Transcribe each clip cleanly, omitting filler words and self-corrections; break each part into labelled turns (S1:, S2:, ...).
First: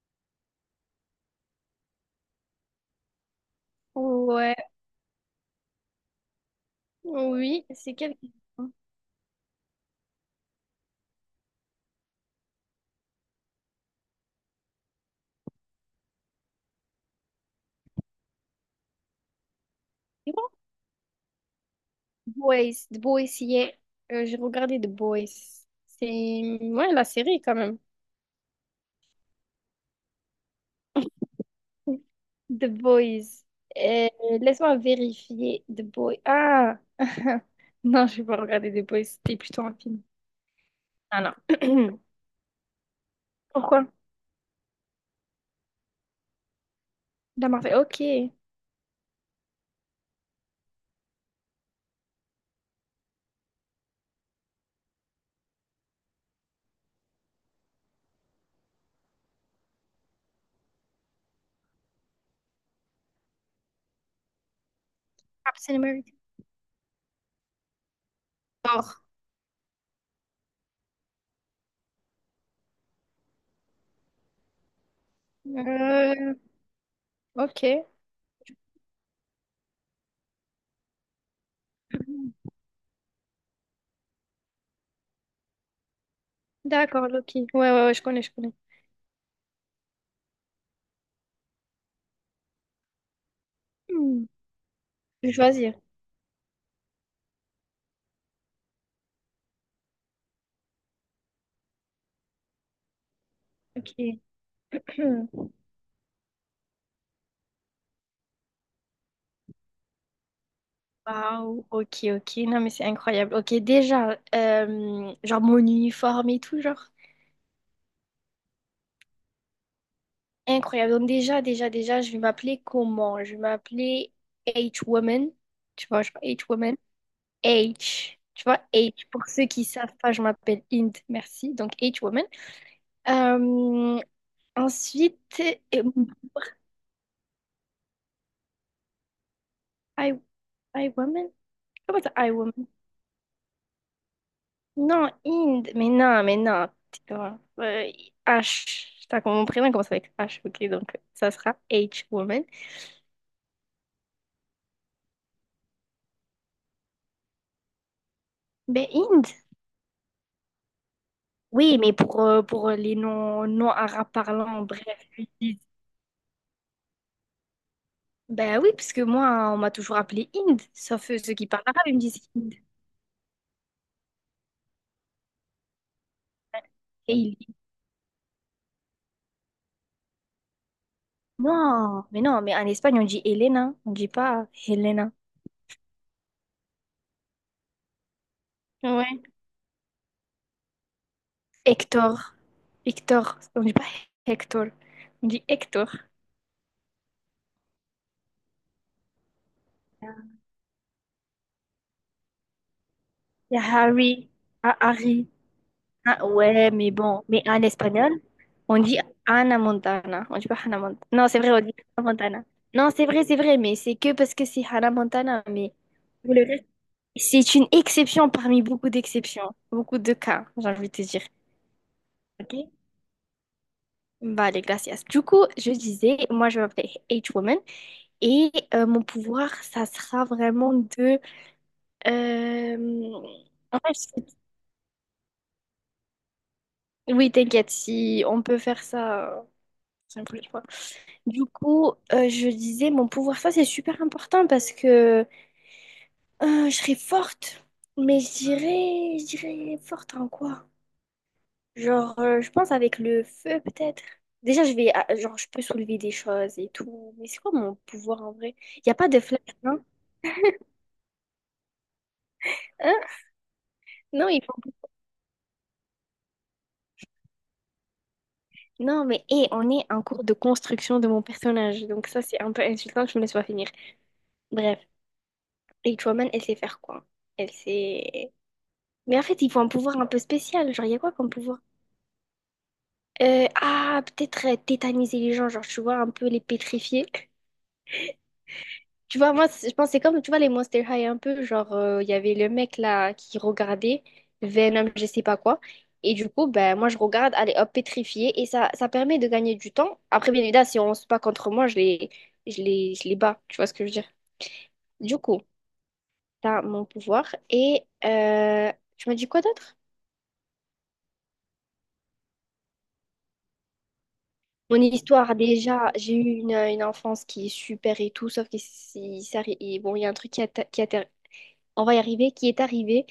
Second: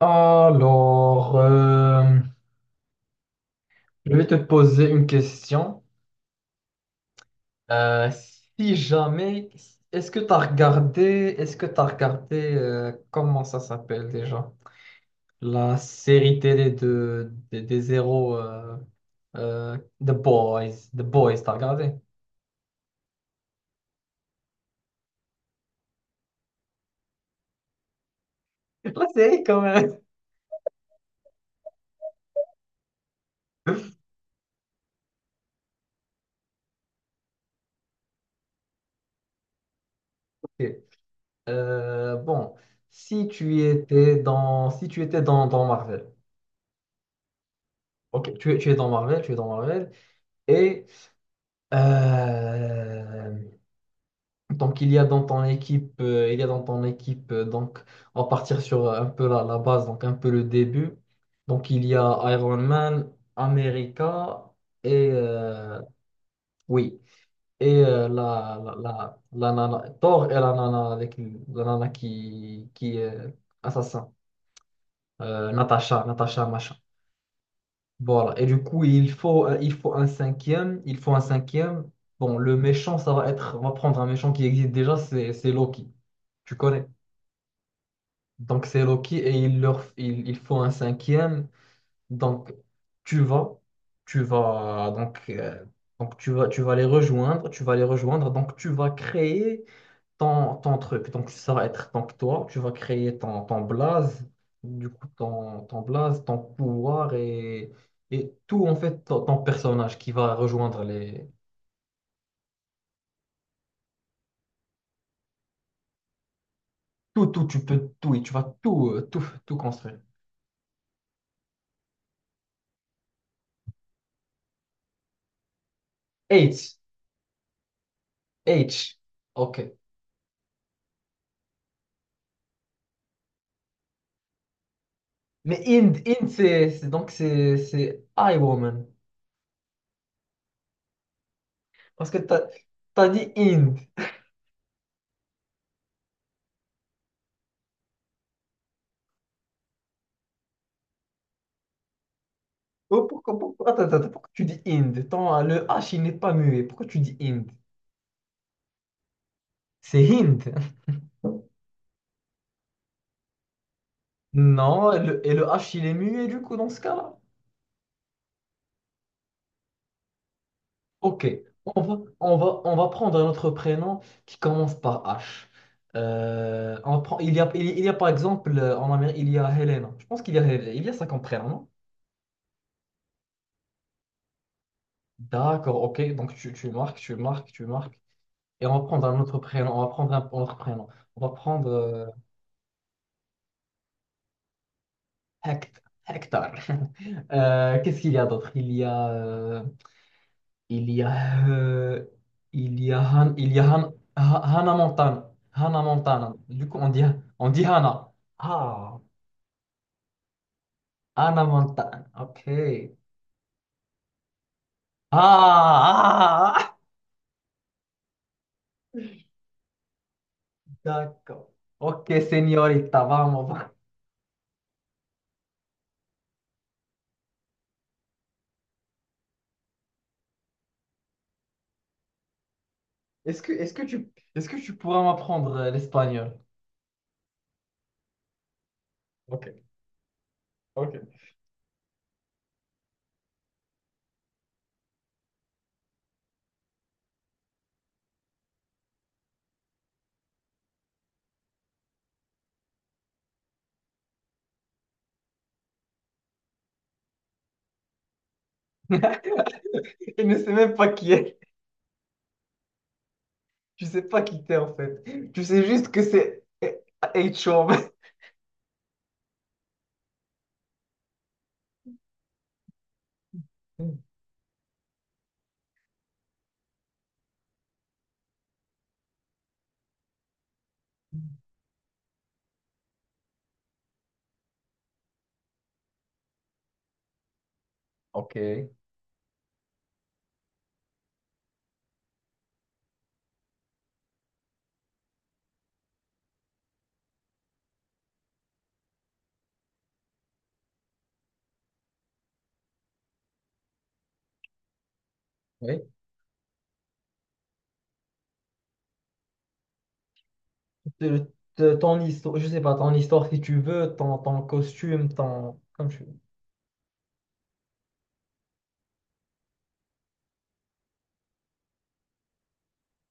S1: Alors, euh, je vais te
S2: Ouais,
S1: poser une question.
S2: oui, c'est
S1: Euh,
S2: quel...
S1: si jamais, est-ce que tu as regardé, est-ce que tu regardé, comment ça s'appelle déjà? La série télé des héros euh, The
S2: C'est quoi?
S1: Boys. The Boys, t'as regardé?
S2: Boys, The Boys, yeah. J'ai regardé The Boys. C'est, ouais, la série quand même.
S1: La série quand même.
S2: The Boys. Euh, laisse-moi vérifier The Boys. Ah! Non, je vais pas regarder The Boys. C'était plutôt un film.
S1: Ok.
S2: Ah non.
S1: Euh, bon, si tu
S2: Pourquoi?
S1: étais dans Marvel.
S2: La Marvel. Ok.
S1: Ok, tu es dans Marvel, et euh, Donc il y a dans ton équipe, il y a dans ton équipe, donc, On va partir sur un peu la base, donc un peu le début. Donc, il y a Iron Man, America et,
S2: Captain America.
S1: oui, et la,
S2: Thor.
S1: la nana, Thor et la nana, avec, la nana qui est assassin, Natasha,
S2: Euh,
S1: Natasha, machin.
S2: ok.
S1: Voilà. Et du coup, il faut un cinquième. Bon, le méchant, ça va être, on va prendre un méchant qui existe déjà, c'est Loki. Tu connais?
S2: D'accord, Loki. Ouais, ouais, ouais, je connais, je connais.
S1: Donc, c'est Loki et il faut un cinquième. Donc, tu vas, tu
S2: Hmm.
S1: vas,
S2: Je vais choisir.
S1: donc tu vas les rejoindre. Donc, tu vas créer ton truc. Donc, ça va être donc toi, tu vas créer ton
S2: Ok.
S1: blaze, du coup, ton blaze, ton pouvoir et tout, en fait, ton personnage qui va rejoindre les.
S2: Waouh, ok, ok. Non, mais c'est incroyable. Ok, déjà, genre mon uniforme et tout, genre,
S1: Tout, tout, tu peux tout, et tu vas tout, tout construire.
S2: incroyable. Donc, déjà, je vais m'appeler comment? Je vais m'appeler H-Woman. Tu vois, genre
S1: H,
S2: H-Woman. H. Tu vois,
S1: H,
S2: H. Pour ceux qui
S1: ok.
S2: savent pas, je m'appelle Int. Merci. Donc, H-Woman. Euh, ensuite,
S1: Mais
S2: euh,
S1: Inde, Inde, c'est I woman.
S2: I, I Woman? Comment
S1: Parce
S2: ça,
S1: que
S2: I
S1: t'as
S2: Woman?
S1: as dit Inde.
S2: Non, Inde. Mais non, mais non. Tais-toi. H. T'as comme mon prénom commence avec H, ok, donc ça sera H, woman.
S1: Oh, pourquoi, attends, attends, pourquoi tu dis Inde? Tant, le H il n'est pas muet. Pourquoi tu dis Inde?
S2: Mais Inde.
S1: C'est Hind.
S2: Oui, mais pour les non, non arabes parlants, bref,
S1: Non, et
S2: ils
S1: et le
S2: disent-
S1: H il est muet du coup dans ce cas-là.
S2: Ben oui, parce que moi, on m'a toujours appelé Inde, sauf
S1: Ok,
S2: ceux qui parlent
S1: on
S2: arabe, ils
S1: va,
S2: me disent Inde.
S1: on va prendre un autre prénom qui commence par H. On
S2: Et
S1: prend,
S2: ils disent,
S1: il y a par exemple en Amérique, il y a Helena. Je pense qu'il y a, Hel- il y a ça comme prénom, non?
S2: non, mais non, mais en Espagne, on dit Elena, on dit pas Helena.
S1: D'accord, ok, donc tu marques, tu marques. Et on va prendre un
S2: Ouais.
S1: autre prénom. On va prendre un autre prénom. On va prendre
S2: Hector. Hector, on dit pas Hector, on dit
S1: Hect-
S2: Hector.
S1: Hector. Qu'est-ce qu'il y a d'autre? Il y a, euh, il y a, Han- il
S2: Il
S1: y
S2: y a
S1: a Han-
S2: Harry,
S1: Ha- Hannah
S2: ah, Harry.
S1: Montana. Hannah
S2: Ah,
S1: Montana. Du
S2: ouais,
S1: coup,
S2: mais bon, mais
S1: on
S2: en
S1: dit
S2: espagnol,
S1: Hannah.
S2: on dit
S1: Ah,
S2: Ana Montana. On dit pas Hannah Montana. Non, c'est
S1: Hannah
S2: vrai, on dit Hannah
S1: Montana. Ok.
S2: Montana. Non, c'est vrai, mais c'est que parce que c'est Hannah Montana. Mais pour le
S1: Ah,
S2: reste,
S1: ah,
S2: c'est une exception parmi beaucoup d'exceptions, beaucoup de cas, j'ai envie de te dire.
S1: d'accord. Ok,
S2: Ok?
S1: señorita, vamos. Va.
S2: Vale, gracias. Du coup, je disais, moi je m'appelle H-Woman et mon pouvoir, ça sera vraiment de. euh,
S1: Est-ce que,
S2: en fait, je-
S1: est-ce que tu pourras m'apprendre l'espagnol?
S2: oui, t'inquiète, si on peut faire ça
S1: Ok,
S2: une prochaine fois.
S1: ok.
S2: Du coup, je disais, mon pouvoir, ça c'est super important parce que je serais forte, mais je dirais forte en quoi? Genre, je pense avec le feu peut-être. Déjà, je vais, ah, genre, je peux soulever des choses et tout, mais c'est quoi mon pouvoir en vrai? Il n'y a pas de flash, non?
S1: Je ne sais même pas qui est.
S2: Hein?
S1: Tu sais pas
S2: Non, il
S1: qui
S2: faut...
S1: t'es en fait. Tu sais juste que c'est H-Chauve.
S2: Non, mais hé, on est en cours de construction de mon personnage, donc ça c'est un peu insultant que je me laisse pas finir. Bref, Eight Woman, elle sait faire quoi? Elle sait... Mais en fait, il faut un pouvoir un peu spécial, genre, il y a quoi comme pouvoir? Peut-être tétaniser les gens, genre, tu vois, un peu les pétrifier.
S1: Ok.
S2: Tu vois, moi, c'est- je pense que c'est comme, tu vois, les Monster High, un peu, genre, il y avait le mec, là, qui regardait Venom, je sais pas quoi. Et du coup, ben, moi, je regarde, allez, hop, pétrifier. Et ça permet de gagner du temps. Après, bien évidemment, si on se bat contre moi, je les bats. Tu vois ce que je veux dire? Du coup,
S1: Oui.
S2: t'as mon pouvoir. Et tu m'as dit quoi d'autre?
S1: Te- ton histoire, je sais pas, ton histoire si tu veux, ton
S2: Mon
S1: costume,
S2: histoire,
S1: ton. Comme
S2: déjà,
S1: tu
S2: j'ai
S1: veux.
S2: eu une enfance qui est super et tout, sauf que c'est- ça arri- et bon, il y a un truc qui a, ta- qui a ter- on va y arriver, qui est arrivé.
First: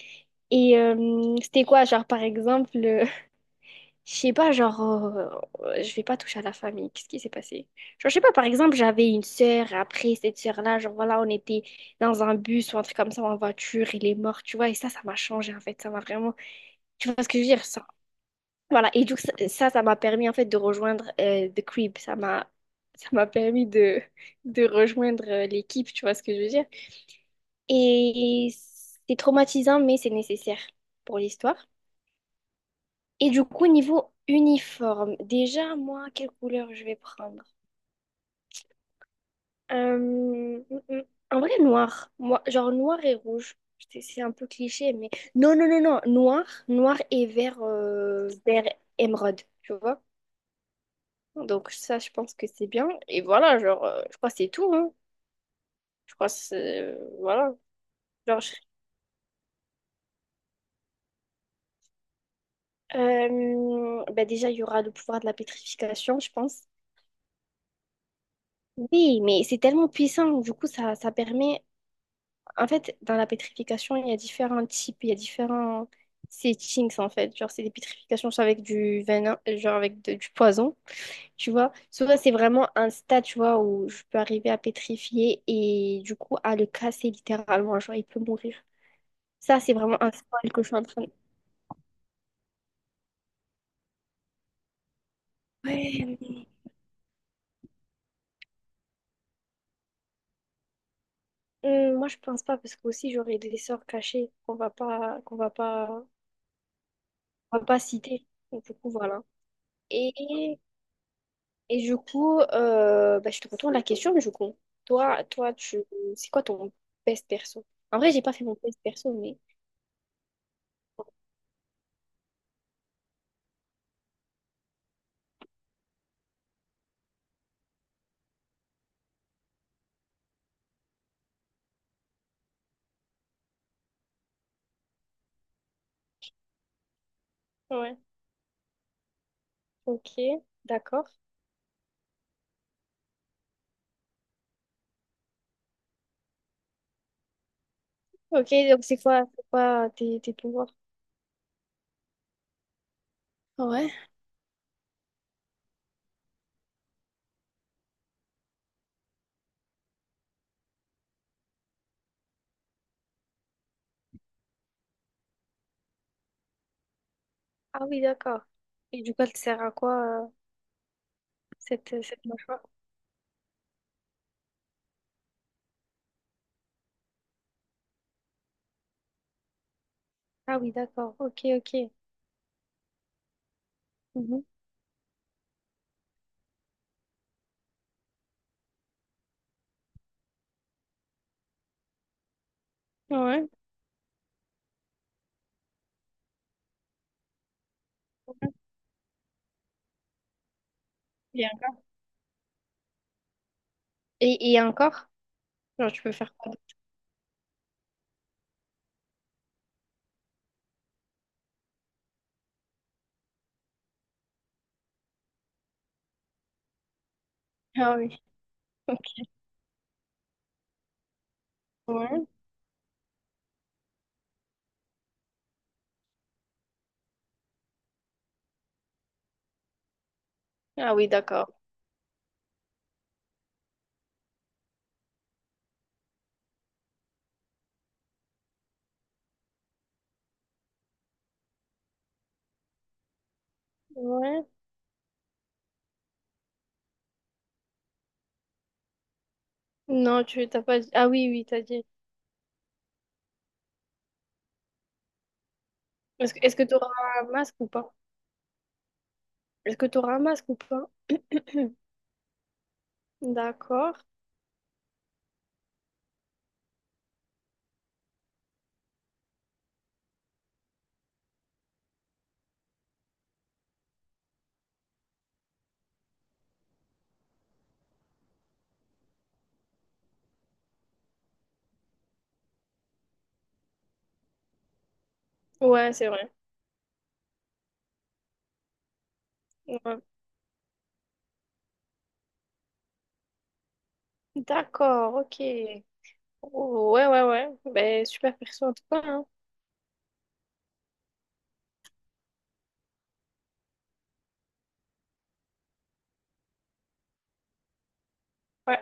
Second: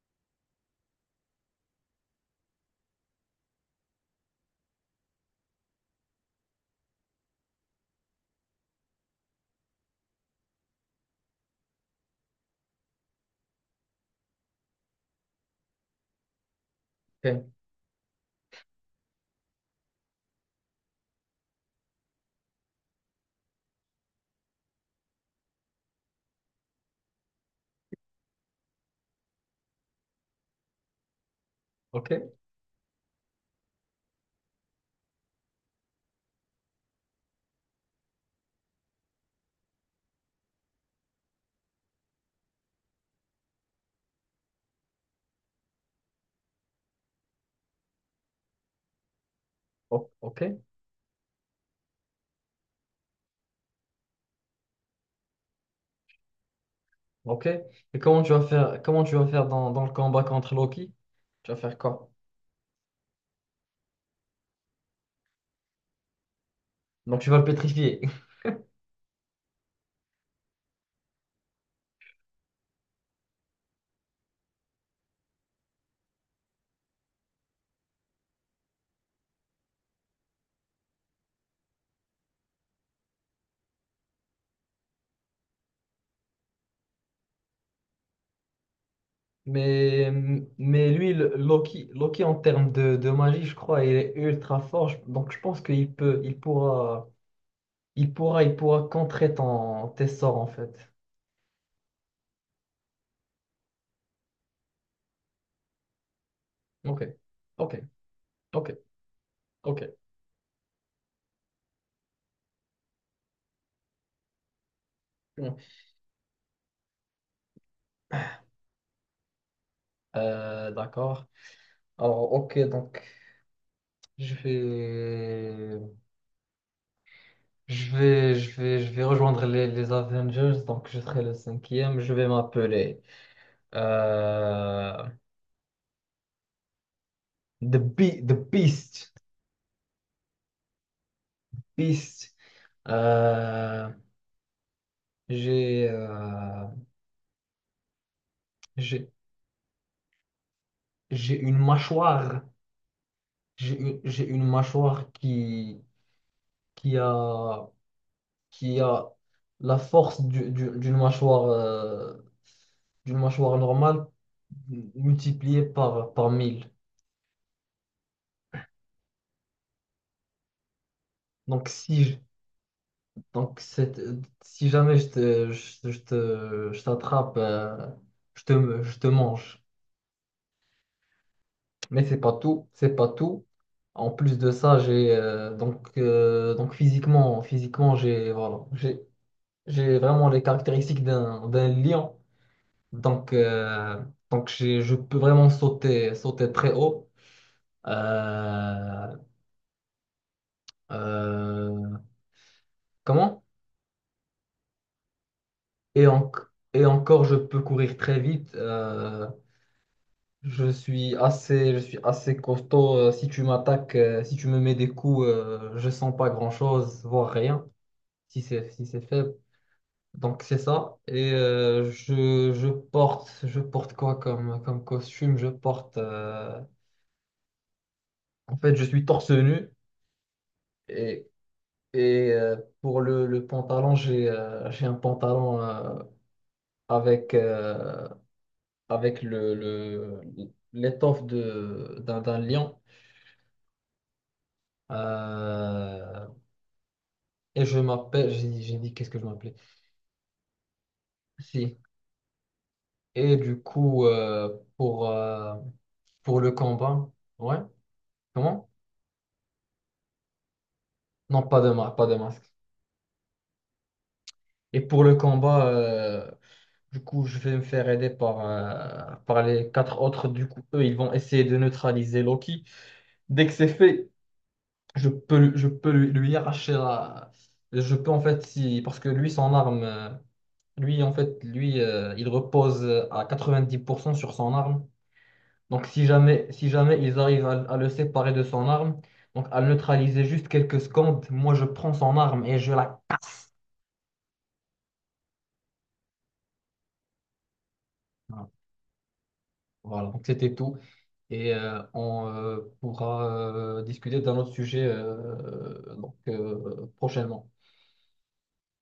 S2: Et c'était quoi, genre, par exemple, je sais pas, genre, je vais pas toucher à la famille, qu'est-ce qui s'est passé? Genre, je sais pas, par exemple, j'avais une sœur, après cette sœur-là, genre, voilà, on était dans un bus ou un truc comme ça, en voiture, il est mort, tu vois, et ça m'a changé, en fait, ça m'a vraiment, tu vois ce que je veux
S1: Ok.
S2: dire? Voilà, et du coup, ça m'a permis en fait de rejoindre The Crib. Ça m'a ça m'a permis de rejoindre l'équipe, tu vois ce que je veux dire. Et c'est traumatisant, mais c'est nécessaire pour l'histoire.
S1: Ok.
S2: Et du coup, niveau uniforme, déjà, moi, quelle couleur je vais prendre? Euh, mm, mm, en vrai, noir. Moi, genre noir et rouge. C'est un peu cliché, mais... Non, non, non, non. Noir, noir et vert, vert émeraude, tu vois?
S1: Ok. Ok.
S2: Donc ça, je pense que c'est bien. Et voilà, genre, je crois que c'est tout, hein. Je crois que c'est...
S1: Ok.
S2: voilà.
S1: Et comment tu
S2: Genre,
S1: vas
S2: je-
S1: faire, comment tu vas faire dans le combat contre Loki? Tu vas faire quoi?
S2: bah déjà, il y aura le pouvoir de la pétrification, je pense.
S1: Donc tu vas le pétrifier.
S2: Oui, mais c'est tellement puissant. Du coup, ça permet... En fait, dans la pétrification, il y a différents types, il y a différents settings, en fait. Genre, c'est des pétrifications soit avec du venin, genre avec de- du poison, tu vois. Soit c'est vraiment un stade, tu vois, où je peux arriver à pétrifier et du coup, à le casser littéralement. Genre, il peut mourir. Ça, c'est vraiment
S1: Mais,
S2: un spoil que je suis en
S1: mais
S2: train de...
S1: lui, le- Loki, Loki en termes de magie, je crois, il est ultra fort. Je- donc je pense qu'il
S2: Ouais,
S1: peut, il
S2: mais...
S1: pourra. Il pourra contrer ton, tes sorts en fait.
S2: moi, je pense pas, parce que aussi, j'aurais des sorts cachés
S1: Ok,
S2: qu'on va
S1: ok,
S2: pas citer. Donc,
S1: ok,
S2: du coup, voilà.
S1: ok.
S2: Et Et du coup, bah, je te retourne la question, mais du coup,
S1: Mm.
S2: tu, c'est quoi ton best perso? En vrai, j'ai pas fait mon best perso, mais
S1: D'accord. Alors, ok, donc je vais, je vais rejoindre les Avengers. Donc, je serai le cinquième. Je vais m'appeler euh, The
S2: ouais.
S1: Be- The Beast,
S2: Ok, d'accord.
S1: Beast. Euh, j'ai, euh,
S2: Ok, donc
S1: j'ai,
S2: c'est quoi tes, tes pouvoirs?
S1: j'ai une mâchoire.
S2: Ouais.
S1: J'ai une mâchoire qui a qui a la force d'une mâchoire normale multipliée par mille.
S2: Ah oui, d'accord. Et du coup, elle te sert à quoi,
S1: Donc,
S2: cette,
S1: si, je-
S2: cette mâchoire?
S1: donc c'est- Si jamais je je t'attrape, je te mange.
S2: Ah oui, d'accord. Ok, ok.
S1: Mais c'est pas tout, c'est pas tout. En plus
S2: Mhm.
S1: de ça, j'ai donc physiquement, physiquement j'ai voilà, j'ai vraiment les caractéristiques d'un lion. Donc,
S2: Ouais.
S1: je peux vraiment sauter, sauter très haut. Euh,
S2: Bien.
S1: euh, comment?
S2: Et encore? Genre, tu
S1: Et,
S2: peux
S1: en-
S2: faire quoi d'autre?
S1: et encore, je peux courir très vite. Je suis assez costaud. Si tu me mets des coups, je sens pas grand-chose, voire rien,
S2: Ah oui.
S1: si
S2: Ok.
S1: c'est faible. Donc c'est ça. Et
S2: Ouais.
S1: je porte quoi comme, comme costume? Je porte. Euh, en fait, je suis torse nu
S2: Ah oui,
S1: et,
S2: d'accord.
S1: et pour le pantalon, j'ai un pantalon. Avec, avec l'étoffe d'un lion.
S2: Ouais.
S1: Euh, et je m'appelle, j'ai dit qu'est-ce que je m'appelais?
S2: Non, tu t'as pas dit. Ah oui, oui, t'as
S1: Si.
S2: dit.
S1: Et du coup, pour, euh, pour le
S2: Est-ce que t'auras
S1: combat,
S2: un masque
S1: ouais,
S2: ou pas?
S1: comment?
S2: Est-ce que t'auras un masque ou pas?
S1: Non, pas de masque, pas de masque.
S2: D'accord.
S1: Et pour le combat, du coup, je vais me faire aider par les quatre autres. Du coup, eux, ils vont essayer de neutraliser Loki. Dès que c'est fait, je peux, lui- je peux lui, lui arracher la... Je peux en fait, si... parce que lui, son arme, lui, en fait, lui, il repose à 90% sur son arme. Donc,
S2: Ouais, c'est vrai.
S1: si jamais ils arrivent à le séparer de son arme, donc à le
S2: Ouais.
S1: neutraliser juste quelques secondes, moi, je prends son arme et je la...
S2: D'accord, ok. Oh, ouais, ouais, ouais. Ben, super
S1: Ah,
S2: perso en tout cas, hein.
S1: voilà, donc c'était tout. Et on pourra discuter d'un autre sujet prochainement.
S2: Ouais.